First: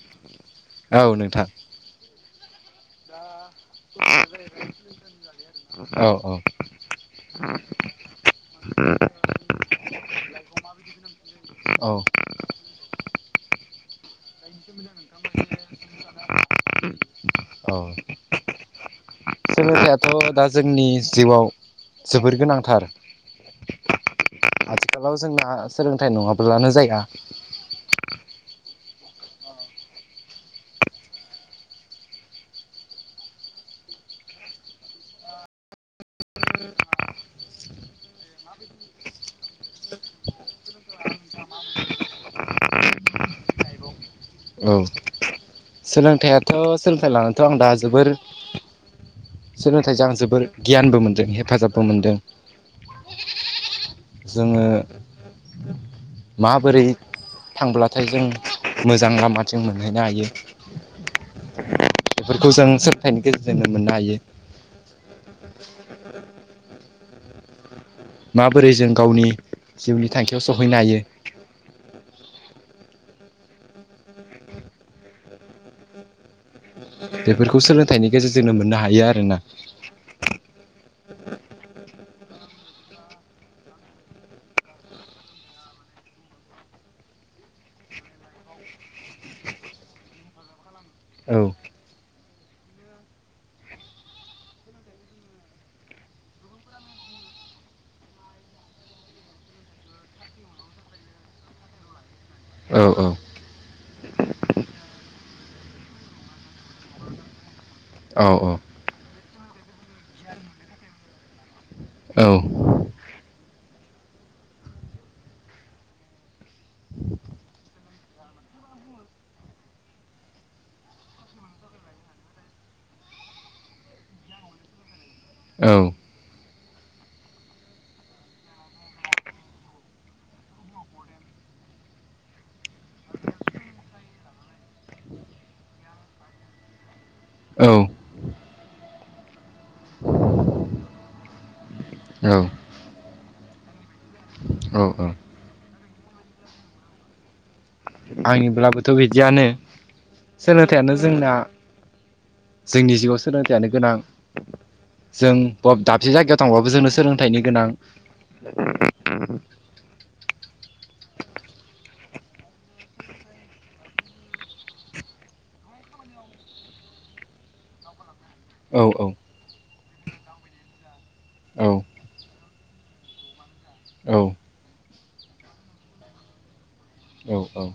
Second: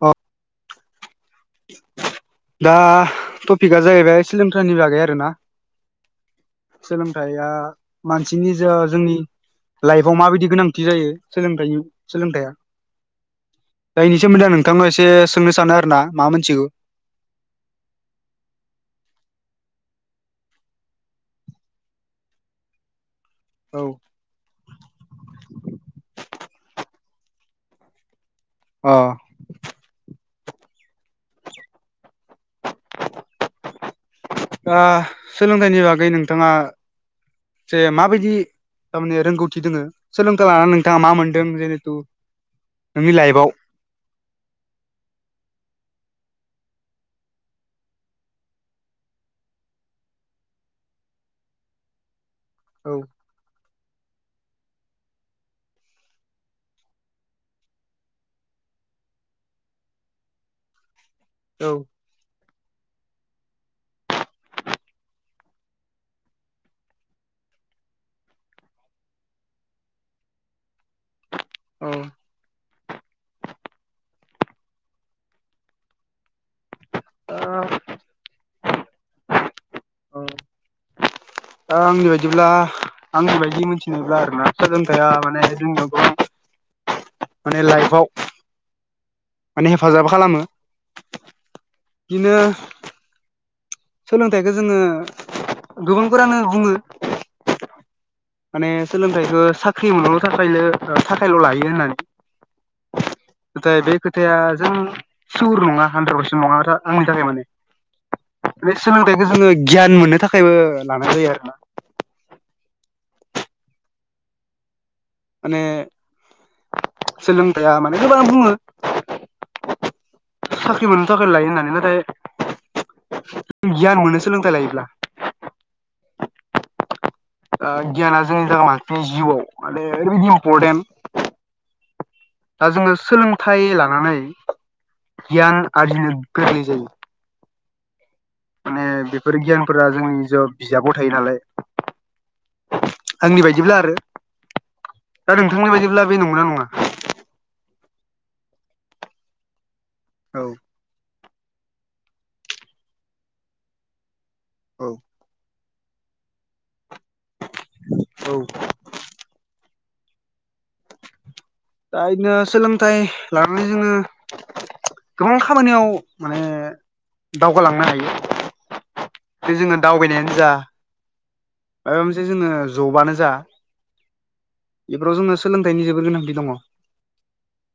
अ औ नोंथां। दा टपिकआ जाहैबाय सोलोंथाइनि बागै आरोना‌। औ औ सोलोंथाइया मानसिनि जा जोंनि लाइफआव माबायदि गोनांथि जायो सोलोंथाइनि औ सोलोंथाइया दा इनि सोमोन्दै आं नोंथांनाव एसे सोंनो सानो आरो ना मा मोनथिखौ। अ सोलोंथाइयाथ' दा जोंनि जिउआव जोबोर गोनांथार। औ। आथिखालाव जोंना सोलोंथाइ नङाब्लानो जाया। आ ओ सोलोंथाइनि बागै नोंथाङा जे माबायदि थारमाने रोंगौथि दोङो सोलोंथाइ लानानै नोंथाङा मा मोनदों जिहेथु नोंनि लाइफआव औ। सोलोंथाइयाथ' सोलोंथाइ लानानैथ' आं दा जोबोर सोलोंथाइजों आं जोबोर गियानबो मोनदों हेफाजाबबो मोनदों। औ जोङो [inaudible] माबोरै थांब्लाथाय जों मोजां लामाथिं मोनहैनो हायो औ बेफोरखौ जों सोंथाइनि गेजेरजोंनो मोननो हायो। माबोरै जों गावनि जिउनि थांखियाव सहैनो हायो। औ दा बेफोरखौ सोलोंथाइनि गेजेरजोंनो मोननो हायो आरो ना। ओ आंनि बायदिब्ला आंनि बायदि मोनथिनोब्ला आरोना सोलोंथाया माने जोंनियाव गोबां माने लाइफआव माने हेफाजाब खालामो औ बिदिनो सोलोंथाइखौ जोङो गोबांफोरानो बुङो माने सोलोंथाइखौ साख्रि मोनल' थाखायलो थाखायल' लायो होननानै औ औ नाथाय बे खोथाया जों सोर नङा हान्द्रेद पारसेन्ट नङा आंनि थाखाय माने औ औ बे सोलोंथाइखौ जोङो गियान मोननो थाखायबो लानाय जायो आरोना। औ माने सोलोंथाया माने गोबांआ बुङो साख्रि मोननो थाखाय लायो होननानै नाथाय गियान मोननो सोलोंथाय लायोब्ला। औ ओ गियाना जोंनि [unintelligible] मानसिनि जिउआव माने ओरैबायाददि इम्परटेन्ट दा जोङो सोलोंथाइ लानानै गियान आरजिनो गोरलै जायो। औ माने बेफोर गियानफोरा जोंनि ज बिजाबाव थायो नालाय। औ आंनि बायदिब्ला आरो, औ दा नोंथांनि बायदिब्ला बे नंगौना नङा? आंनिब्लाबोथ' बिदियानो औ सोलो थायानो जोंना जोंनि जिउआव सोलोंथाइयानो गोनां औ जों ब- दाबसे जायगायाव थांबाबो जोंनो सोलोंथाइनि गोनां। औ दा इदिनो सोलोंथाइ लानानै जोङो गोबां खामानियाव माने दावगालांनो औ औ हायो। बे जोङो दावबायनायानो जा औ माबा मोनसे जोङो जबानो जा। औ इफोराव जोंनो सोलोंथाइनि जोबोर गोनांथि दङ। औ औ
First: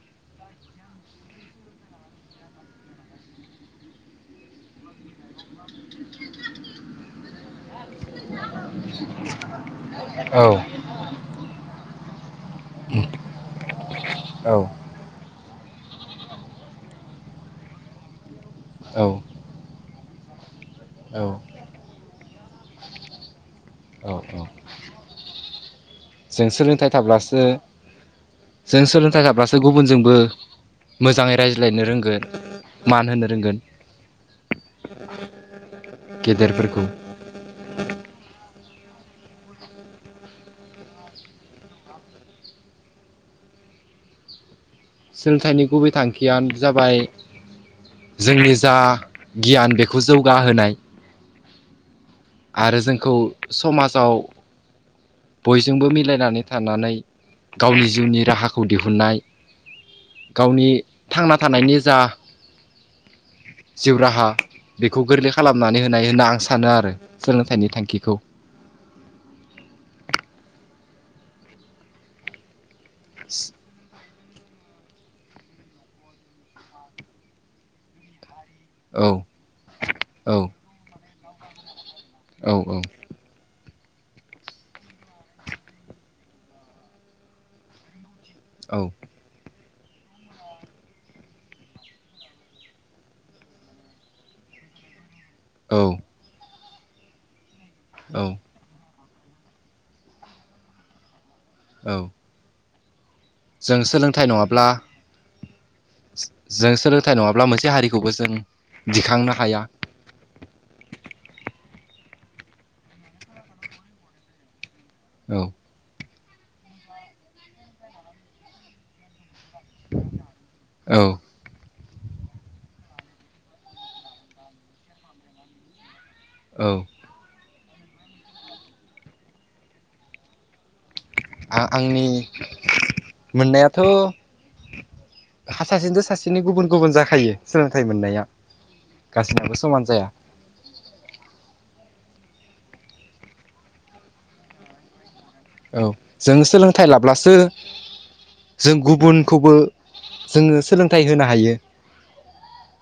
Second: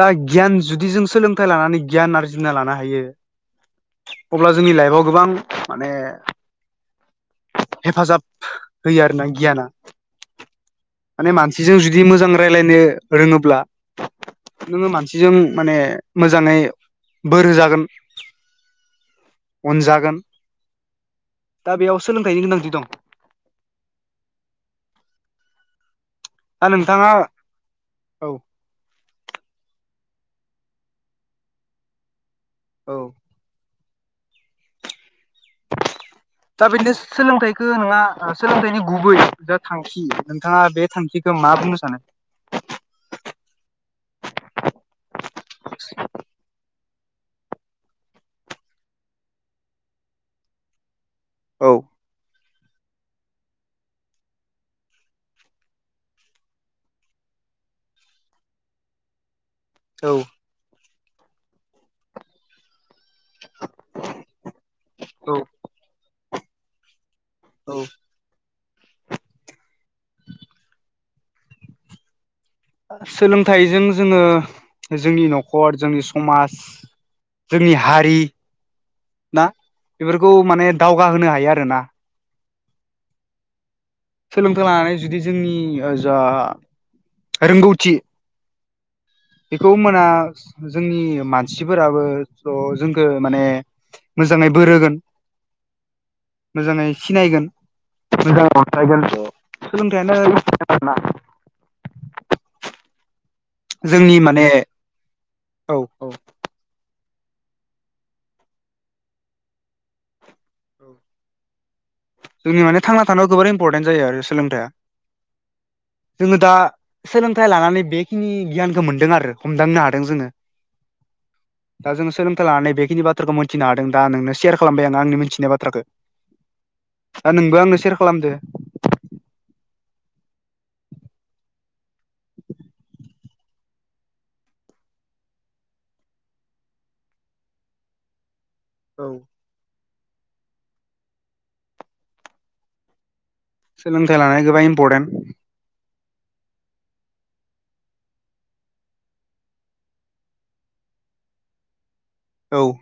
दा गियान जुदि जों सोलोंथाइ लानानै गियान आरजिना लानो हायो अब्ला जोंनि लाइफआव गोबां माने हेफाजाब होयो आरोना गियाना। औ माने मानसिजों जुदि मोजां रायजलायनो रोङोब्ला औ नोङो मानसिजों माने मोजाङै बोर होजागोन। औ अनजागोन। दा बेयाव सोलोंथाइनि गोनांथि दं। औ औ जों दा सोलोंथाइ नोंथाङा थाब्लासो औ जों सोलोंथाइ गाब्लासो गुबुनजोंबो मोजाङै रायज्लायनो रोंगोन। औ मान होनो रोंगोन। गेदेर दा बिसनेस सोलोंथाइखौ नंङा ओ सोलोंथाइनि गुबै जा थांखि नोंथांङा बे थांखिखौ मा बुंनो सानो? सोलोंथाइनि गुबै थांखियानो जाबाय जोंनि जा गियान बेखौ जौगाहोनाय। औ। आरो जोंखौ समाजाव बयजोंबो मिलायनानै थानानै गावनि जिउनि राहाखौ दिहुननाय औ। गावनि थांना थानायनि जा जिउ राहा बेखौ गोरलै औ खालामनानै होनाय होनना आं सानो आरो सोलोंथाइनि औ थांखिखौ। सोलोंथाइजों जोंङो जोंनि न'खर जोंनि समाज जोंनि हारि ना बेफोरखौ औ माने दावगाहोनो हायो आरोना। औ औ। सोलोंथाइ लानानै जुदि जोंनि जा रोंगौथि औ। बेखौ मोना जोंनि मानसिफोराबो ज' जोंखौ माने मोजांङै बोर होगोन औ मोजांङै सिनायगोन। औ [unintelligible] सोलोंथायानो [unintelligible] औ जों जोंनि सोलोंथाइ माने नंङाब्ला औ औ जों सोलोंथाइ नंङाब्ला मोनसे हारिखौबो जों दिखांनो हाया। जों माने थांना थानायाव जोबोर इम्परटेन्ट जायो आरो सोलोंथाइया औ जोंङो दा सोलोंथाइ लानानै बेखिनि गियानखौ मोनदों आरो हमदांनो हादों जोंङो। औ दा जोंङो सोलोंथाइ लानानै बेखिनि बाथ्राखौ मिन्थिनो हादों दा नोंनो सेयार खालामबाय आं आंनि मिथिनाय बाथ्राखौ। औ दा नोंबो आंनो सेयार खालामदो। आ आंनि मोननायाथ' हासासेनिथ' सासेनि गुबुन गुबुन जाखायो सोलोंथाइ मोननाया औ गासिनाबो समान जाया। सोलोंथाइ लानाया गोबां इम्परटेन्ट औ जों सोलोंथाइ लाब्लासो जों गुबुनखौबो जोंङो सोलोंथाइ होनो हायो। औ।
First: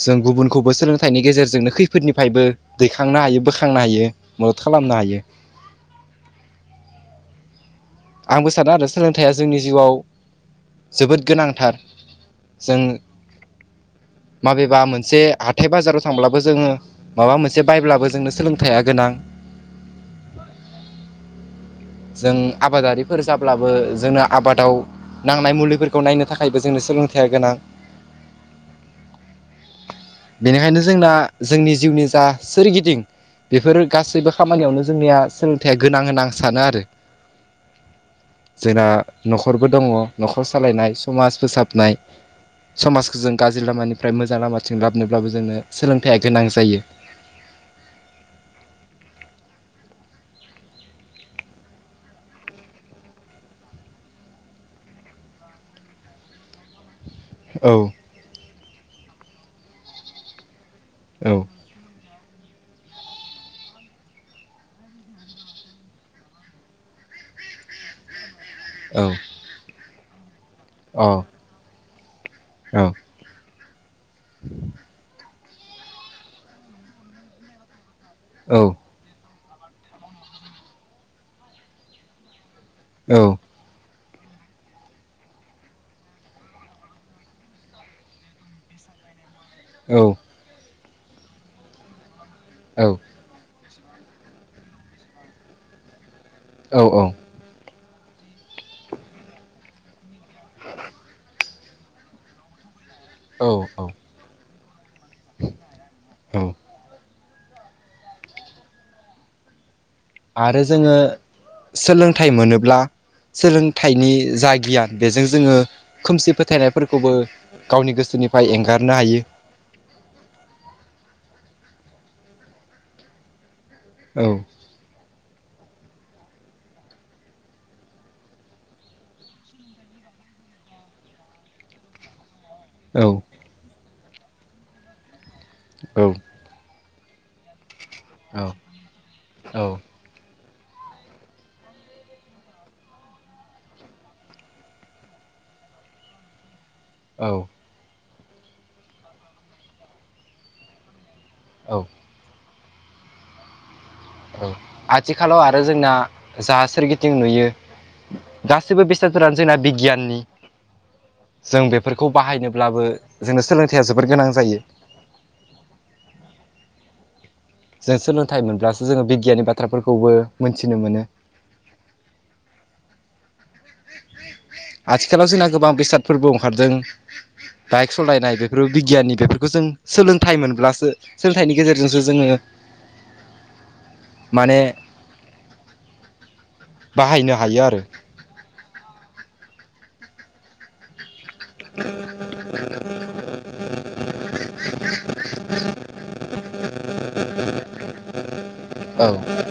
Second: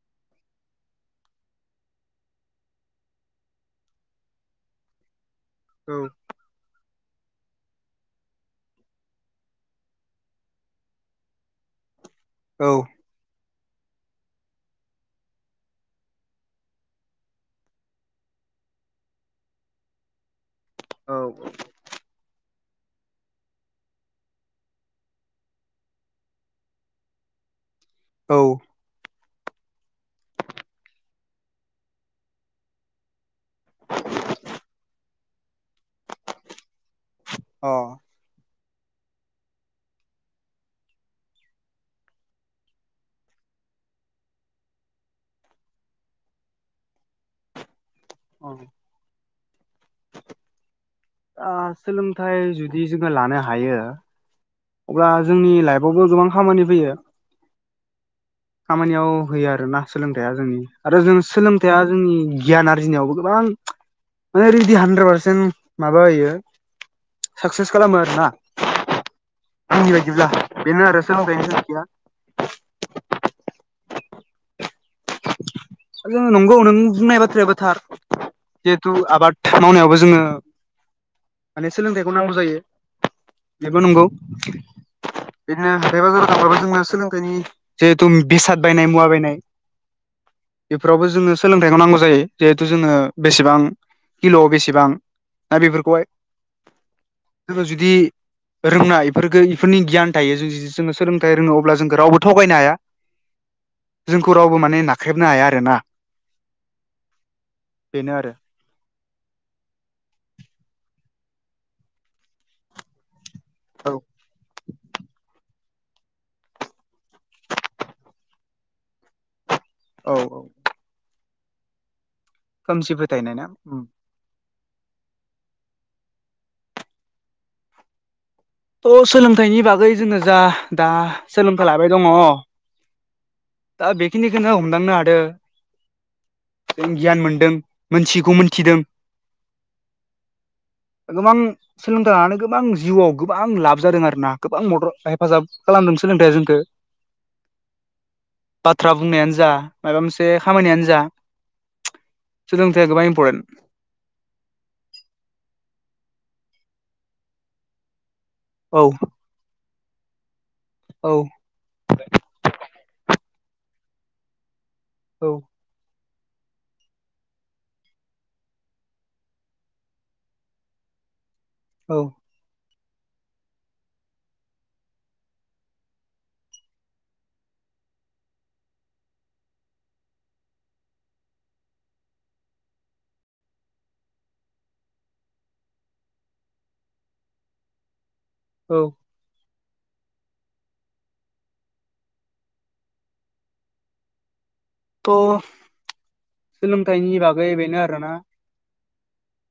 जों गुबुनखौबो सोलोंथाइनि गेजेरजोंनो खैफोदनिफ्रायबो दैखांनो हायो बोखांनो हायो। मदद खालामनो हायो। औ। आंबो सानदों आरो सोलोंथाइया जोंनि जिउआव जोबोद गोनांथार। औ जों [inaudible] माबेबा मोनसे हाथाय बाजाराव थांब्लाबो जोङो माबा मोनसे बायब्लाबो जोंनो सोलोंथाइया गोनां। जों आबादारिफोर जाब्लाबो जोंना आबादाव नांनाय मुलिफोरखौ नायनो थाखायबो जोंनो सोलोंथाइया गोनां। औ। बेनिखायनो जोंना जोंनि जिउनि जा सोरगिदिं बेफोर गासैबो खामानियावनो जोंनिया सोलोंथाइया गोनां आं सानो आरो। अ। जोंना न'खरबो दङ न'खर सालायनाय समाज फोसाबनाय। समाजखौ जों गाज्रि लामानिफ्राय मोजां लामाथिं लाबोनोब्लाबो जोंनो सोलोंथाया गोनां जायो। औ ओ सोलोंथाइ जुदि जोङो लानो हायो अब्ला जोंनि लाइफआवबो गोबां खामानि फैयो औ खामानियाव होयो आरोना सोलोंथाया जोंनि आरो जों औ सोलों थाया जोंनि गियान आरजिनायावबो गोबां माने रिडि हानद्रेद पारसेन्ट माबा होयो साकस्सि खालामो आरोना। औ समनि बायदिब्ला बेनो आरो सोलोंथाइनि गोनांन्थिया औ [inaudible] जोङो नंगौ नों बुंनाय बाथ्रायाबो थार औ हु आबाद मावनायावबो जोङो माने सोलोंथाइखौ नांगौ जायो। औ बेबो नंगौ बिदिनो हाथाइ बाजाराव थांबाबो जोंना सोलोंथाइनि जिहेथु बेसाद बायनाय मुवा बायनाय औ बेफोरावबो जोंनो सोलोंथाइखौ नांगौ जायो जिहेथु जोङो बेसेबां किल'आव बेसेबां दा बेफोरखौहाय औ औ जोङो जुदि रोंनाय बेफोरखौ इफोरनि गियान थायो जों जुदि जोङो सोलोंथाइ रोङो अब्ला जोंखौ रावबो थगायनो हाया। औ औ जोंखौ रावबो माने नाख्रेबनो हाया आरोना औ बेनो आरो आरो जोङो सोलोंथाइ मोनोब्ला औ सोलोंथाइनि जा गियान बेजों जोङो खोमसि फोथायनायफोरखौबो गावनि गोसोनिफ्राय एंगारनो हायो। औ औ खोमसि फोथायनाय ना उम औ अह सोलोंथाइनि बागै जोङो जा दा सोलोंथाइ लाबाय दङ औ दा बेखिनिखौनो हमदांनो हादों औ जों गियान मोनदों मोनथियैखौ मोनथिदों। औ गोबां सोलोंथाइ लानानै गोबां जिउआव गोबां लाब जादों आरोना गोबां मदद हेफाजाब खालामदों सोलोंथाया जोंखौ औ बाथ्रा बुंनायानो जा माबा मोनसे खामानियानो जा औ सोलोंथाइ आ गोबां इमपरटेन। औ आथिखालाव आरो जोंना जा सोरगिदिं नुयो औ गासिबो बेसाद फोरानो जोंना बिगियाननि औ। जों बेफोरखौ बाहायनोब्लाबो जोंनो सोलोंथाइया जोबोर गोनां जायो। औ। जों सोलोंथाइ मोनब्लासो जोङो बिगियाननि बाथ्राफोरखौबो मोनथिनो मोनो। औ। आथिखालाव जोंना गोबां बेसादफोरबो अखारदों। बाइक सलायनाय बेफोर बिगियाननि बेफोरखो जों सोलोंथाइ मोनब्लासो सोलोंथाइनि गेजेरजोंसो जोङो माने बाहायनो हायो आरो। औ। [unintelligible] थ' सोलोंथाइनि बागै बेनो आरोना। औ।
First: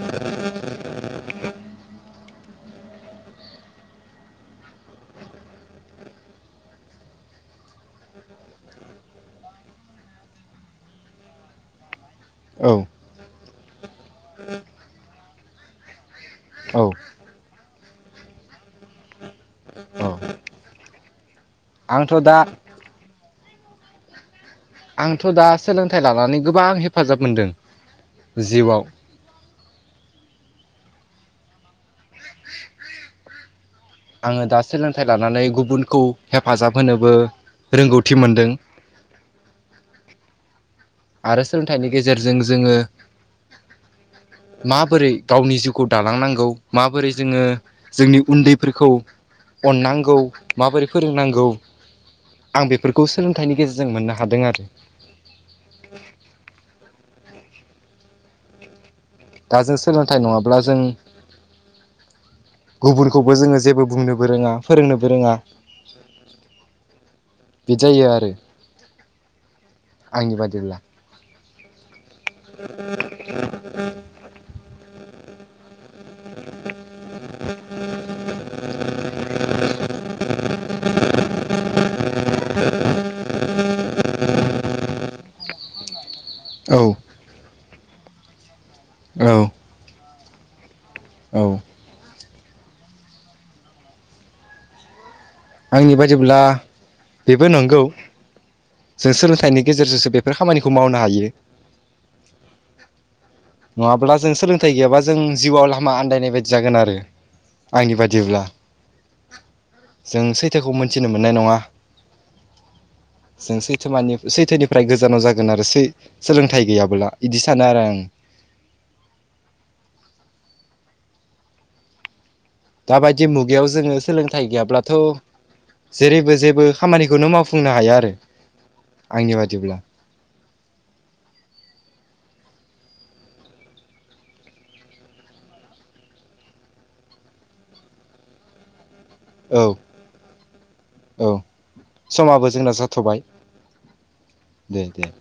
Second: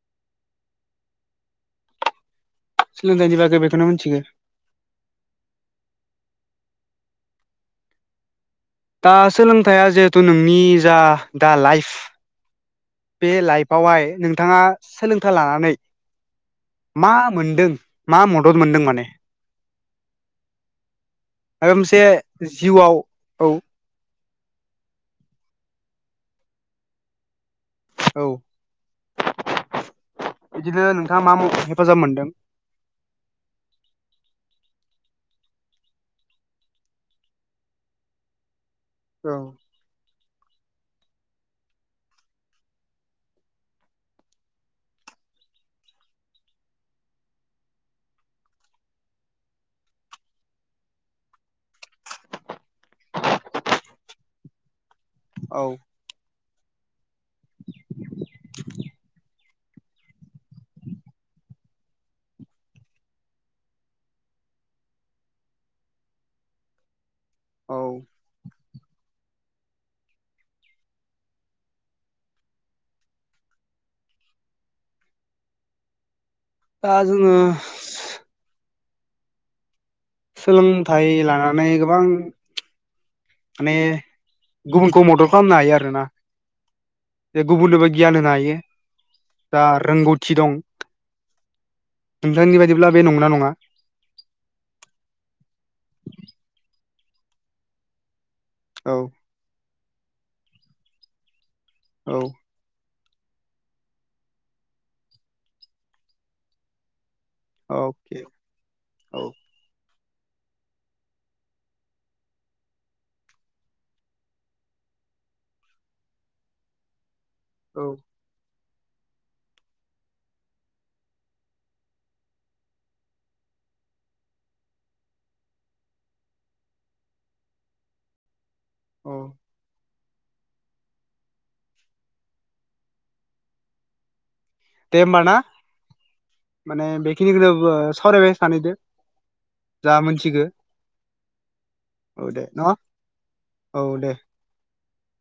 सोलोंथाइनि बागै बेखोनो मोन्थिगोन। दा सोलोंथाइया जिहेथु नोंनि जा दा लाइफ औ बे लाइफआवहाय नोंथाङा सोलोंथाइ लानानै औ मा मोनदों मा मदद मोनदों माने? औ। मायबा मोनसे आंथ' दा जिउआव औ। आंथ' दा सोलोंथाइ लानानै गोबां हेफाजाब मोनदों। औ जिउआव बिदिनो नोंथां मा हेफाजाब मोनदों। आङो दा सोलोंथाइ लानानै गुबुनखौ हेफाजाब होनोबो रोंगौथि मोनदों। औ। आरो सोलोंथाइनि गेजेरजों जोङो माबोरै गावनि जिउखौ दालांनांगौ माबोरै जोङो जोंनि उन्दैफोरखौ अननांगौ माबोरै फोरोंनांगौ आं बेफोरखौ सोलोंथाइनि गेजेरजों मोननो हादों आरो। औ। [unintelligible] दा जों सोलोंथाइ नङाब्ला जों गुबुरखौबो जोङो जेबो बुंनोबो रोङा फोरोंनोबो रोङा। बिदि औ जायो आरो आंनि बादिब्ला। [inaudible] दा जोङो [inaudible] सोलोंथाइ लानानै गोबां माने गुबुनखौ मदद खालामनो हायो आरो। ना औ जे गुबुननोबो गियान होनो हायो औ दा रोंगौथि दं औ नोंथांनि बायदिब्ला बे नंगौना नङा? आंनि बायदिब्ला बेबो नंगौ औ जों सोलोंथाइनि गेजेरजोंसो बेफोर खामानिखौ मावनो हायो। औ। नङाब्ला जों सोलोंथाइ गैयाबा जों जिउआव लामा आन्दायनाय बायदि जागोन आरो आंनि अके बादिब्ला। औ जों सैथोखौ मोनथिनो मोननाय नङा। जों सैथो मानि सैथोनिफ्राय गोजानाव जागोन आरोै सोलोंथाइ गैयाबोला बिदि सानो आरो औ आं दाबायदि मुगायाव जोंङो सोलोंथाइ गैयाब्लाथ' जेरैबो जेबो खामानिखौनो मावफुंनो हाया आरो औ आंनि बादिब्ला दे होमब ना माने बेखिनिखौनो सावरायबाय सानैदो। औ जा मोनथिगो औ औ दे समाबो न' जोंना जाथ'बाय औ दे दे दे